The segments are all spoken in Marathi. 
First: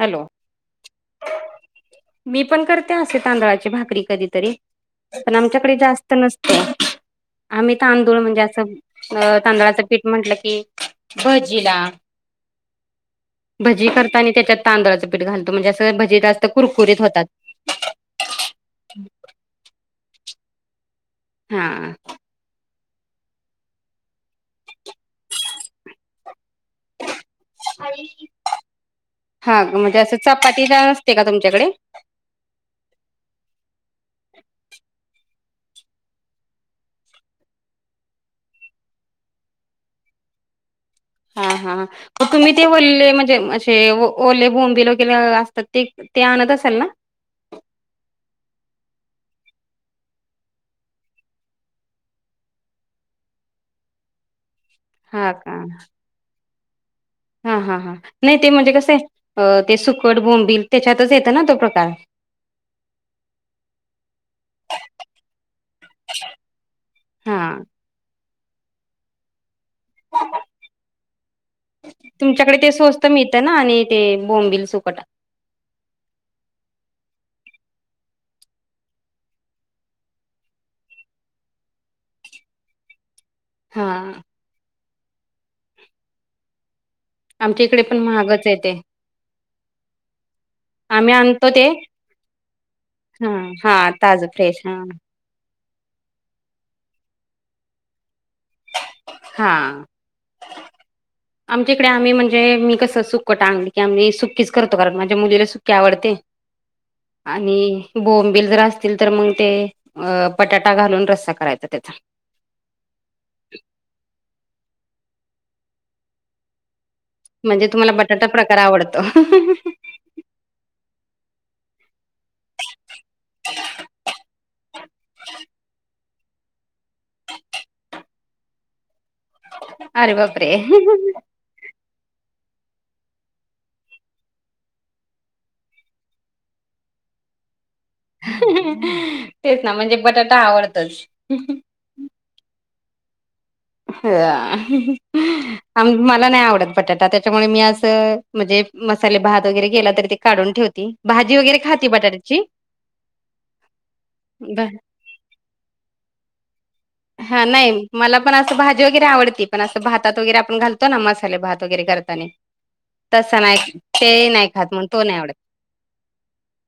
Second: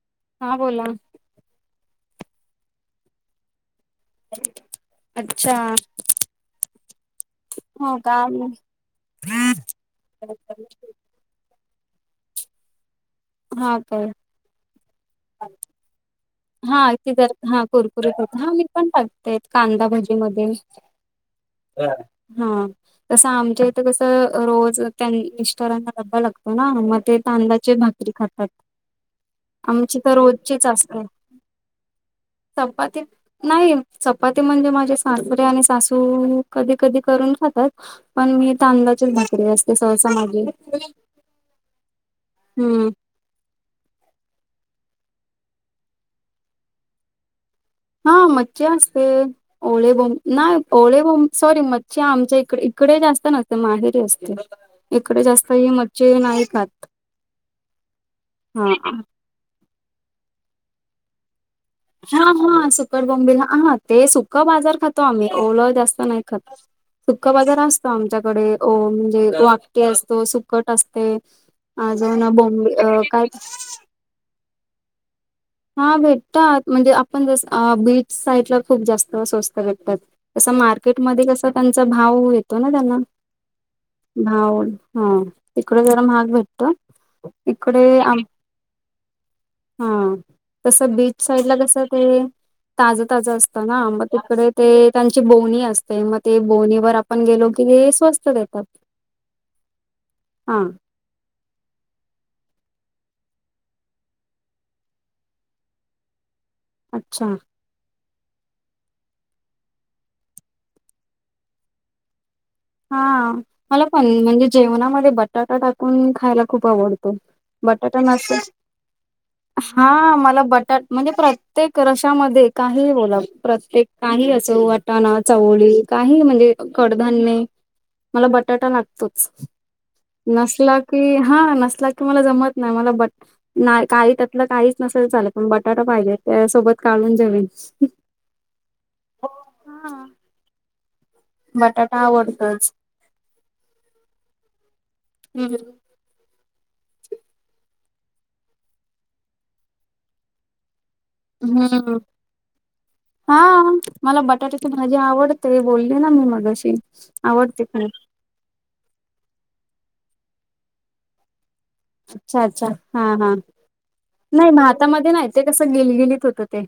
हॅलो हा बोला. मी पण करते असे तांदळाची भाकरी. कधीतरी पण अच्छा आमच्याकडे जास्त नसत. आम्ही हो का तांदूळ म्हणजे असं तांदुळाचं पीठ म्हंटलं की भजीला हा भजी काय करताना त्याच्यात तांदळाचं पीठ घालतो म्हणजें भाजीला असा. हा त ज हा कुरकुरीत होता मी पण टगतेय कांदा भजी म हा [unintelligible] हम. तसं आमच्या इथ कस रोज तेन मिषरांना ब्बा लागतो ना मग ते तांदा हा आमची म्हणजे तर असं रोजचीच चपाती असते का तुमच्याकडे. संपती. नाही चपाती म्हणजे माझे सातपरे आणि सासू कधी कधी करून खातात. पण मी तांददाळाचीच भाकरी असते सहसा माझी हा हा तुम्ही ते हम्म बोलले म्हणजे े ओले बोंब वगैरे असतात ते ते आणत असाल ना हा मज्जा असते. ओळेबोम नाही ओळेबोंब सॉरी मच्छी आमच्या इकडे इकडे जास्त नसते माहेरी असते. इकडे हा जास्त का ही मज्जे नाही खातं. हा हा हा नाही ते म्हणजे कस आहे ते सुकट बोंबिल त्याच्यातच येतं ना तो प्र हा हा सुकट बोंबी हा ते सुक बाजार खातो आम्ही ओलं जास्त नाही खातो. सुक्का हा बाजार असतो आमच्याकडे म्हणजे वाकटे असतो सुकट असते. अजो ना तुमच्याकडे ते बॉम्बे अ स्वस्त काय मिळतं ना आणि ते बोंबिल सुकटा हा भेटतात म्हणजे आपण जस बीच साईडला खूप जास्त स्वस्त भेटतात. तस मार्केटमध्येध्ये कसा त्यांचा भाव येतो ना त्यांना हा भाऊ हा तिकड जरा महाग भेटत. आमच्या इकडे पण आम महागच आहे ते हा. तस आम्ही बीच साईड आणतो ला कस ते ताज हा ताजं असतं हा ना मग ताजं तिकडे फ्रेश ते हा त्यां बोणी असते मग ते बोनीवर आपण गेलो की स्वस्त देतात. हा. हा आमच्या इकडे आम्ही म्हणजे मी कसं सुक् टांगली की आम्ही सुक्कीच करतो कारण माझ्या मुलीला सुकी आवडते. अच्छा आणि बोंबिल जर असतील तर मग ते पटाटा घालून रस्सा करायचा त्याचा हा मला पण म्हणजे जेवणामध्ये बटाटा टाकून खायला खूप आवडत. म्हणजे तुम्हाला बटाटा न प्रकार आवडतो हा मला बटा म्हणजे प्रत्येक रशामध्ये काही बोला प्रत्येक काही असं वाटाणा चवळी काही म्हणजे कडधान्य मला बटाटा लागतोच अरे बापरे नसला की हा नसला की मला जमत. ना मला बट नाही काही त्यातलं काहीच नसेल चाल पण बटाटा पाहिजे त्या सोबत काढून जवेन. तेच ना म्हणजे बटाटा आवडतच. बटाटा आवडतच. ह हम्म मला नाही आवडत बटाटा त्याच्यामुळे मी असं म्हणजे मसाले भात वगैरे केला तरी ते काढून ठेवती. भाजी वगैरे खाती हम्म बटाट्याची हा मला ब बटाट्याची मजा आवडत. ते बोलली ना मी मगाशी हा आवडते खूप नाही मला पण असं भाजी वगैरे आवडती पण असं भातात वगैरे आपण घालतो ना मसाले भात वगैरे करताना अच्छा अच्छा हा हा तस नाही. ते नाही खात म्ह तो भातामध्ये नाही एवडे ते कसं गिलगिलीत होतं ते.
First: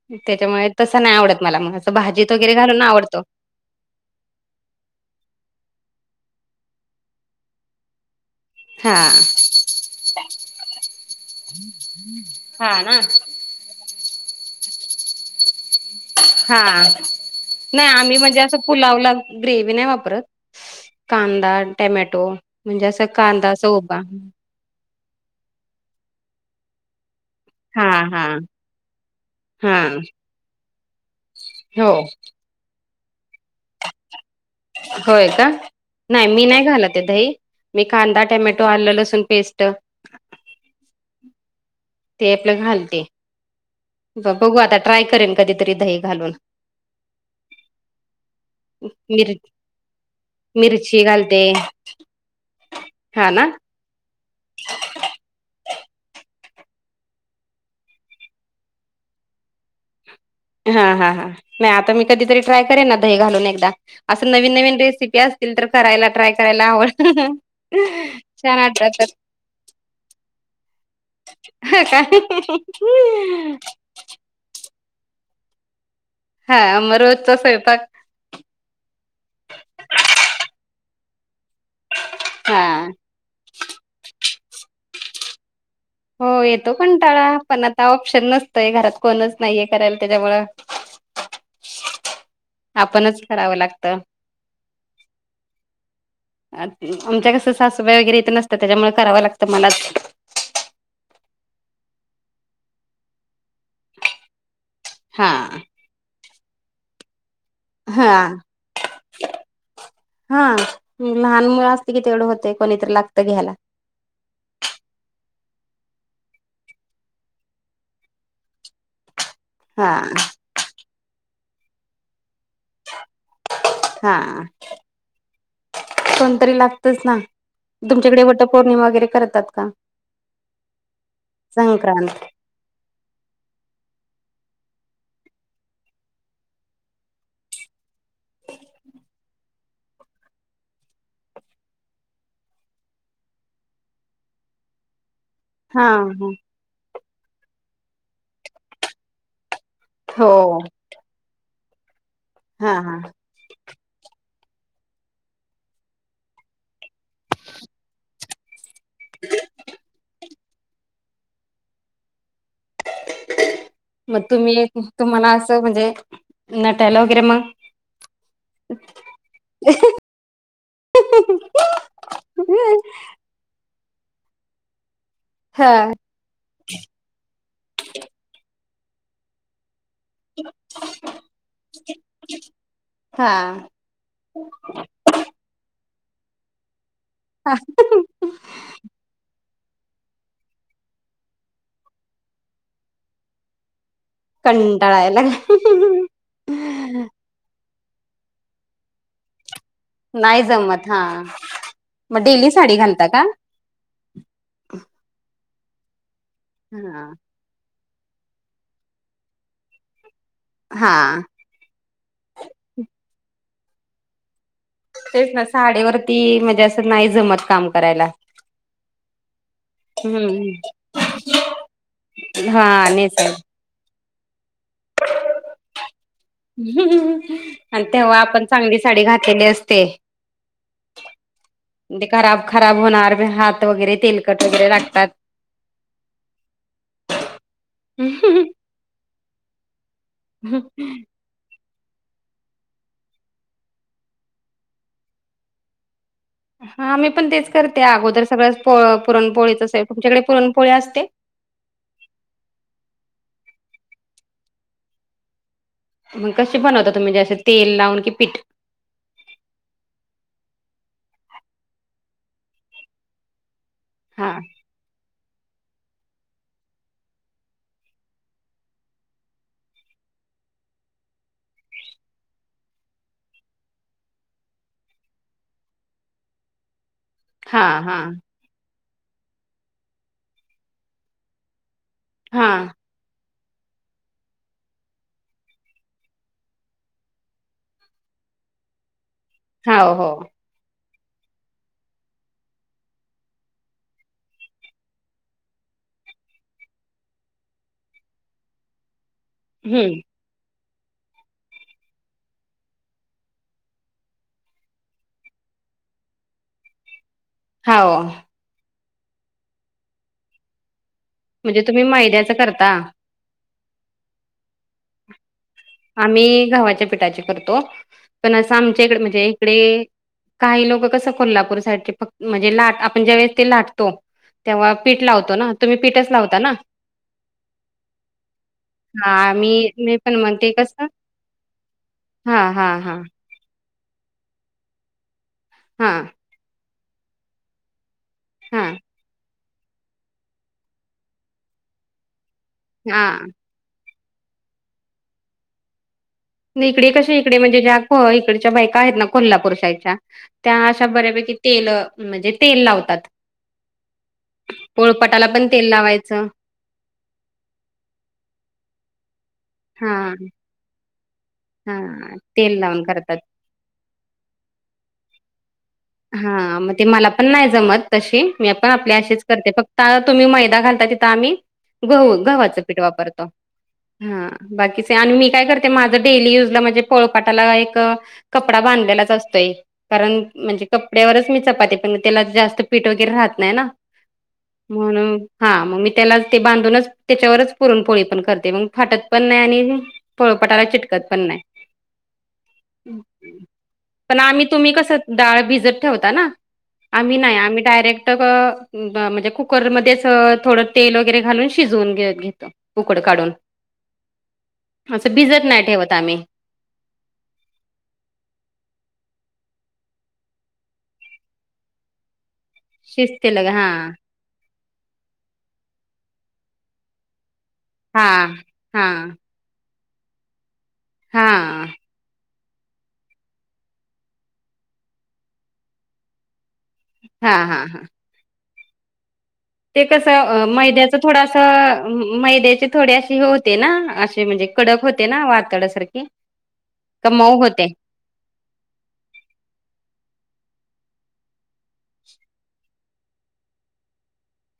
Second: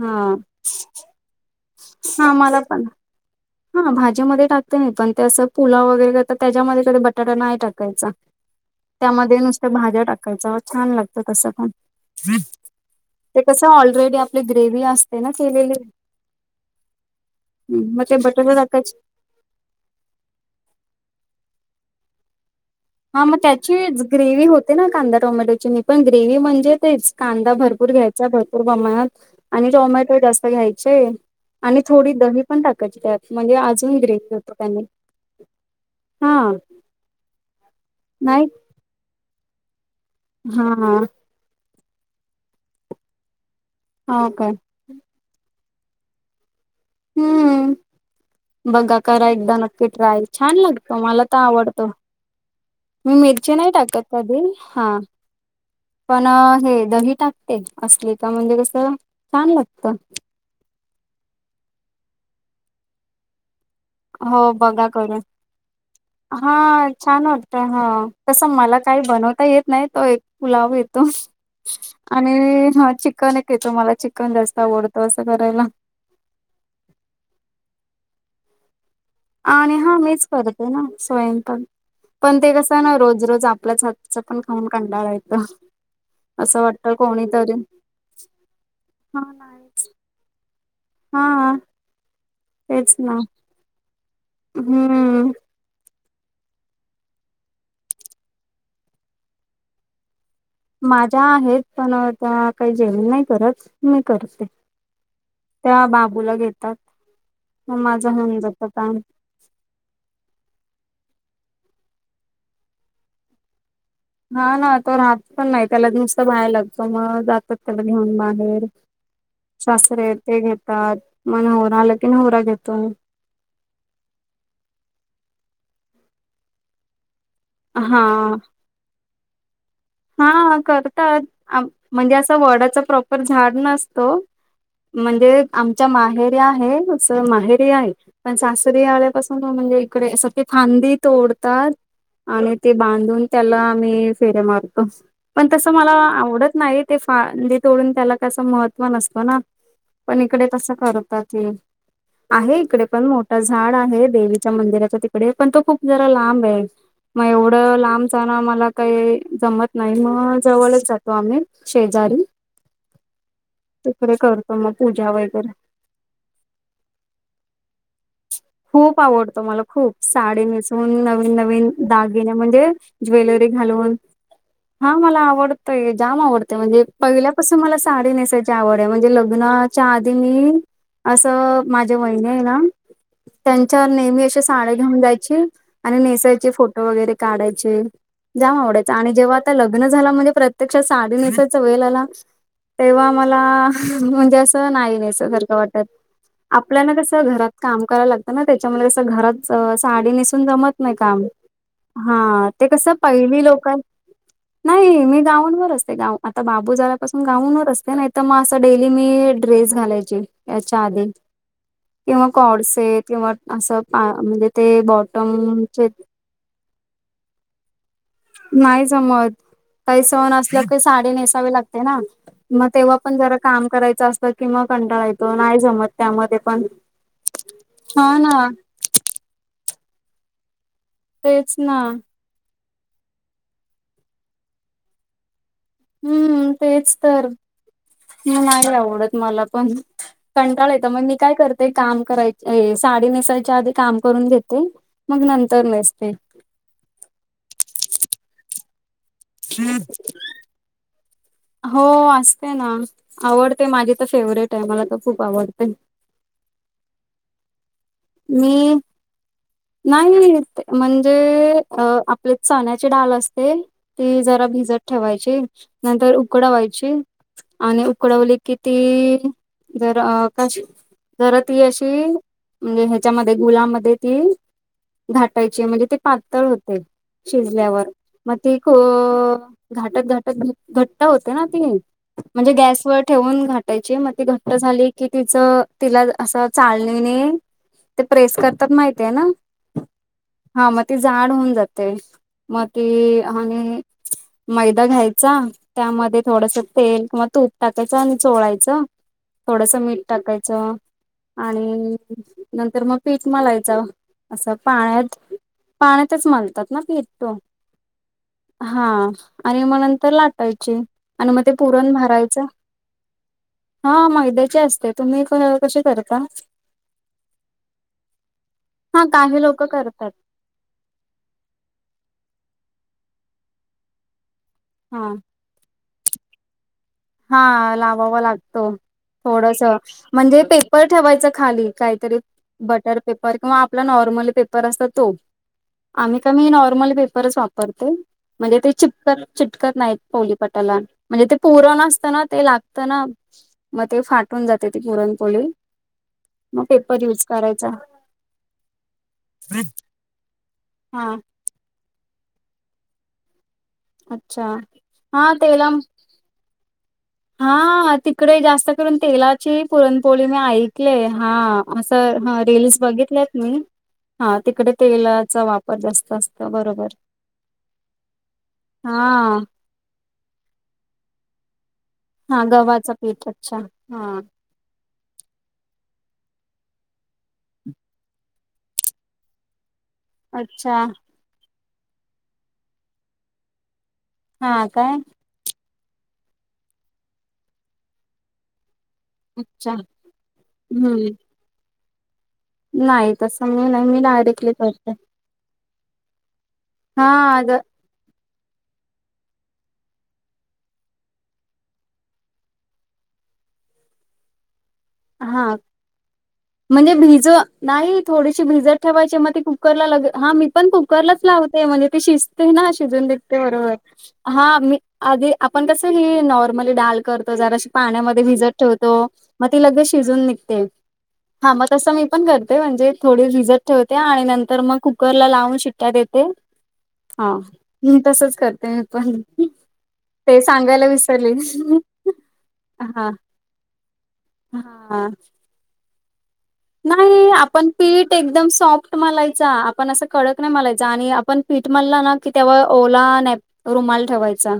हा त्याच्यामुळे तसं नाही आवडत मला अस भाजीत हा वगैरे मला घालून पण आवडतो. हा भाजीमध्ये टाकते नाही पण ते असं पुला वगैरे करत त्याच्यामध्ये कधी बटाटा नाही टाकायचा. हा त्यामध्ये नुसत्या भाज्या टाकायचं छान लागत तस प हा ना ते कसं ऑलरेडी आपली ग्रेवही असते ना केलेली. हा नाही मग ते आम्ही म्हणजे बटाटा असं टाकायची पुलावला. ग्रेवी नाही वापरत कांदा टमॅटो म्हणजे असं हा मग कांदा असं उभा त्याचीच ग्रेव होते ना कांदा टोमॅटोची म पण ग्रेव् म्हणजे तेच कांदा हा भरपूर हा घ्यायचा भरपूर प्रमाणत आणि हा टोमॅटो जास्त घ्यायचे. आणि हो थोडी दही पण टाकायची त्यात म्हणजे अजून ग्रे होय का नाही मी नाही घालत दही मी कांदा नाही टमॅटो आलं लसून पेस्ट ट. [unintelligible] हा. ते आपलं घालते हो काय बघू आता ट्राय करेन कधीतरी दही घालून. हम्म. बघा करा मिर एकदा नक्की ट्राय छान लागतो मिरची मला तर घालते आवडतो. मी हा ना मिरची नाही टाकत कधी हा. पण हे दही टाकते असली का म्हणजे कसं छान लागत. हा हा हा नाही आता मी कधीतरी ट्राय करे ना दही घालून एकदा असं हो नवीन नवीन बघा रेसिपी करून असतील तर करायला ट्राय करायला हा आवड छान वाटतं हा [unintelligible] तसं मला काही बनवता येत नाही तो एक पुलाव येतो हा काय? आणि चिकन एक येत तुम्हाला चिकन जास्त आवडतं असं करायला. हा म रोजचा स्वयंपाक आणि हा मीच करते ना स्वयंपण पण ते हा. कसं ना रोज रोज आपल्याच हातच खाऊन खाऊन कंटाळा येतो. हो असं येतो वाटतं कंटाळा कोणीतरी पण आता ऑप्शन नसतय घरात हा कोणच नाहीये नाहीच करायला त्याच्यामुळं हा तेच ना आपणच करावं लागतं. हम्म. आमच्या कसं सासबाई वगैरे येत नसतं त्याच्यामुळे करावं लागतं मलाच. माझ्या आहेत पण त्या काही जेवण नाही करत मी करते. हा. त्या बाबूला घेतात म माझा हा हुन जात काम. हा लहान मुल असते की तेवढं होते कोणीतरी लागतं घ्यायला. हा ना तो राहत पण नाही त्याला नुसतं बायर लागतो मग जातात त्याला घेऊन बाहेर हा सासरे ते घेतात म नवरा आला की नवरा घेतो. हा कोणतरी लागतच ना. हा तुमच्याकडे वटपौर्णिमा वगैरे करतात का. हा करतात आम म्हणजे संक्रांत असं वडाच प्रॉपर झाड नसतो म्हणजे आमच्या माहेरी आहे तस माहेरी आहे. पण सासरी आल्यापासून त म्हणजे इकडे अस ती फांदी तोडतात आणि ते बांधून त्याला आम्ही फेऱ्या मारतो पण तसं हा मला आवडत नाही ते फांदे तोडून त्याला कसं महत्व नसतं ना पण हो इकडे तसं करतात. ते आहे हा इकडे हा पण मोठ ठ झाड आहे देवीच्या मंदिराचा तिकडे पण तो खूप जरा लांब आहे. मग एवढ लांब जान मला काही जमत नाही मग जवळच जातो आम्ही शेजारी तिकडे मग करतो तुम्ही मग पूजा तुम्हाला वगैरे असं म्हणजे नटायला वगैरे मग खूप आवडतो मला खूप. साडी नेसून नवीन नवीन दागिने म्हणजे ज्वेलरी घालून हा मला हा आवडतंय जाम आवडतय म्हणजे पहिल्यापासून मला साडी नेसायची आवड आहे म्हणजे लग्नात च्या आधी मी अस माझ वहिन आहे ना हा त्यांच्या नेहमी अशे साड्या घेऊन जायची आणि नेसायचे फोटो वगैरे हा काढायचे जाम आवडायच आणि जेव्हा लग्न झाला म्हणजे प्रत्यक्ष साडी नेसायचा वेल आला तेव्हा मला म्हणजे असं नाही कंटाळायला नेसा सारखं वाटत. आपल्याना कसं घरात काम कराय लागतं ना त्याच्यामुळे कसं घरात च साडी नाही नेसून जमत नाही हा काम मग हा डेली ते साडी कस घालता का पहिली लोकां नाही मी गाऊन वर असते गाऊन आता बाबू हा झाल्यापासून गाऊन वर असते नाही तर मग असं डेली मी ड्रेस घालायची याच्या हा आधी किंवा कॉड से किंवा असं म्हणजे ते तेच ना बॉटमचे साडेवरती म्हणजे असं नाही जमत काम करायला का हम्म स साडी नेसावी लागते ना हा मग तेव्हा पण ज नेसायला काम करायचं असतं किंवा कंटाळो आणि हा तेव्हा ना आपण चांगलीच साडी घातली असते तेच ना म्हे खराब खराब होणार हात वगैरे तेलकट वगैरे लागतात हम्म तेच तर मी नाही आवडत मला पण कंटाळ येत मग मी काय करत ते काम कराय साडी नेसायच्या आधी काम करून घेते मग नंतर नेसते हा मी पण तेच करते अगोदर सगळ्याो पुरणपोळीचे तुमच्याकडे पुरणपोळी असते हो असते ना आवडते माझी तर फेवरेट आहे मला तर खूप आवडते मग कसे बनवता तुम्ही जसे तेल लावून कि पीठ? मी नाही म्हणजे अ आपले चण्याची डाल असते ते हा जरा भिजत ठेवायचे नंतर उकडावायचे आणि उकडवली की ती जरा का जरा ती अशी म्हणजे ह्याच्यामध्ये गुलामध्ये ती घाटायची म्हणजे ते पातळ होते हा शिजल्यावर हा म त ख घाटक घाटत घ घट्ट होते ना ती हा म्हणजे गॅस ववर ठेवून घ घायची मग ती घट्ट झाली की तिचं तिला अस चालणी नाही ते प्रेस करतात माहिित आहे ना हो हो हा मग ती झाड होऊन जाते मग ती आणि मैदा घ्यायचा त्यामध्ये थोडस तेल किंवा तूप टाकायचं आणि चोळायचं थोडस मीठ हम्म टाकायचं आणि नंतर मग पीठ मलायचं असं पाण्यात पाण्यात तेच मलतात ना पीर तो होा हा आणि मग नंतर लाटायचे आणि मग ते म्हणजे तुम्ही पुरण मैद्याच भारायचं करता हा मैद्याची असते तुम्ही कसे करता आम्ही गावाच्या पिठाचे करतो पण असं आमच्या इकडे हा म्हणजे काही लोक इकडे करतात काही लोक कसं कोल्हापूर साईडचे फक्त म्हणजे लाट आपण ज्यावेेळेस ते लाटतो तेव्हा पीठ हा लावतो ना तुम्ही पीठच लावता ना हा लावावा लागतो हा मी थोडस मी पण म्हणजे म्हणते पे पर कसं ठेवायच खाली काहीतरी हा हा हा बटर पेपर किंवा आपला नॉर्मल पेपर असत तो हा आम्ही का म नॉर्मल पेपर वापरते म्हणजे हा ते चिटकत नाहीत पौलीपटाला म्हणजे ते पुरण असतं ना ते लागतं ना हा मग ते फाटून जाते ती पुरणपोळी मग इकडे पेपर कसे युज इकडे म्हणजे करायचा ज्या इकडच्या बायका आहेत ना कोल्हापूर शाच्या त्या अशा हा बऱ्यापैकी तेल म्हणजे तेल लावतात अच्छा पोळपटाला हा पण तेल तेला लावायचं हा तिकडे जास्त करून तेलाची हा पुरणपोळी मी आहे हा अस तेल रेल्स लावून करतात बघितलेत मी हा तिकडे तेलाचा वाप हा मग ते मला पण नाही जमत तशी मी पण आपल्या अशीच हा करते फक्त तुम्ही मैदा घालता तिथं आम्ही ग हा गव्हाचं पीठ गव्हाचा वापरतो अच्छा हा बाकीचे आणि मी काय करते माझं डेली युजला म्हणजे पोळपाटाला एक कपडा बांधलेलाच असतोय कारण म्हणजे अच्छा च मी चपाती पण त्याला जास्त पीठ वगैरे राहत नाही ना हा काय म्हणून हा मग मी त्याला ते बांधूनच त्याच्यावरच पुरणपोळी पण करते मग फाटत पण नाही अच्छा आणि फोळोपटाला चिटकत हम्म पण नाही नाही तसं मी नाही मी पण आम्ही डायरेक्टली तुम्ही करते कस डाळ भिजत ठेवता ना हा आम्ही नाही ग आम्ही डायरेक्ट म्हणजे कुकरमध्येध्येच थोडं तेल वगैरे घालून शिजवून घेत उकडं काढून [unintelligible] असं भिजत हा नाही ठेवत आम्ही म्हणजे भिज नाही थोडीशी भिजत ठेवायची मग कुकरला लग हा मी पण क कुकरलाच लावते म्हणजे ते शिजते ना शिजून शिजते देतते लगे हा बरोबर हा मी आधी आपण कसं ह नॉर्मली डाल करतो जरा हा पाण्यामध्ये भिजत हा ठेवतो मग ती लगे शिजून निघते हा मग तसं मी पण करते म्हणजे थोडी भिजत ठेवते आणि नंतर मग कुकरला लावून शिट्टया देते हा मी तसच करते पण ते ते कसं सांगायला मैद्याचं विसरले. थोडसं मैद्याचे थोडे हा अशी हे होते ना जे म्हणजे कडक होते हा ना वातडासारखे नाही आपण पीठ ते एकदम सॉफ्ट मलायचा आपण असं कडक नाही मलायचा आणि आपण पीठ मारला ना की तेव ओला नप रुमाल ठेवायचा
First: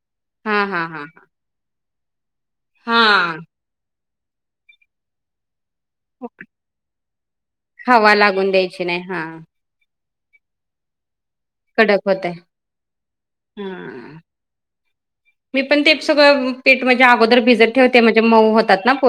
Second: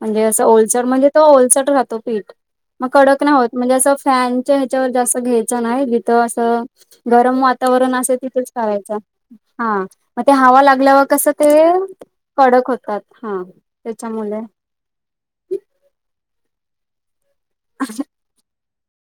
म्हणजे असं हा हा ओलचड हा म्हणजे तो ओलचड राहतो पीठ मग कडक हा नाही होत म्हणजे असं फॅनच्या ह्याच्यावर जास्त घ्यायचा नाही तर असं गरम वातावरण हवा असे तिथेच लागून द्यायची खावायच नाही हा हा मग ते हवा लागल्यावर कसं ते कडक होतय कडक होतात हा हा त्याच्यामुळे मी पण ते सगळं पेट म्हणजे अगोदर भिजत ठेवते म्हणजे मऊ होतात ना पोहे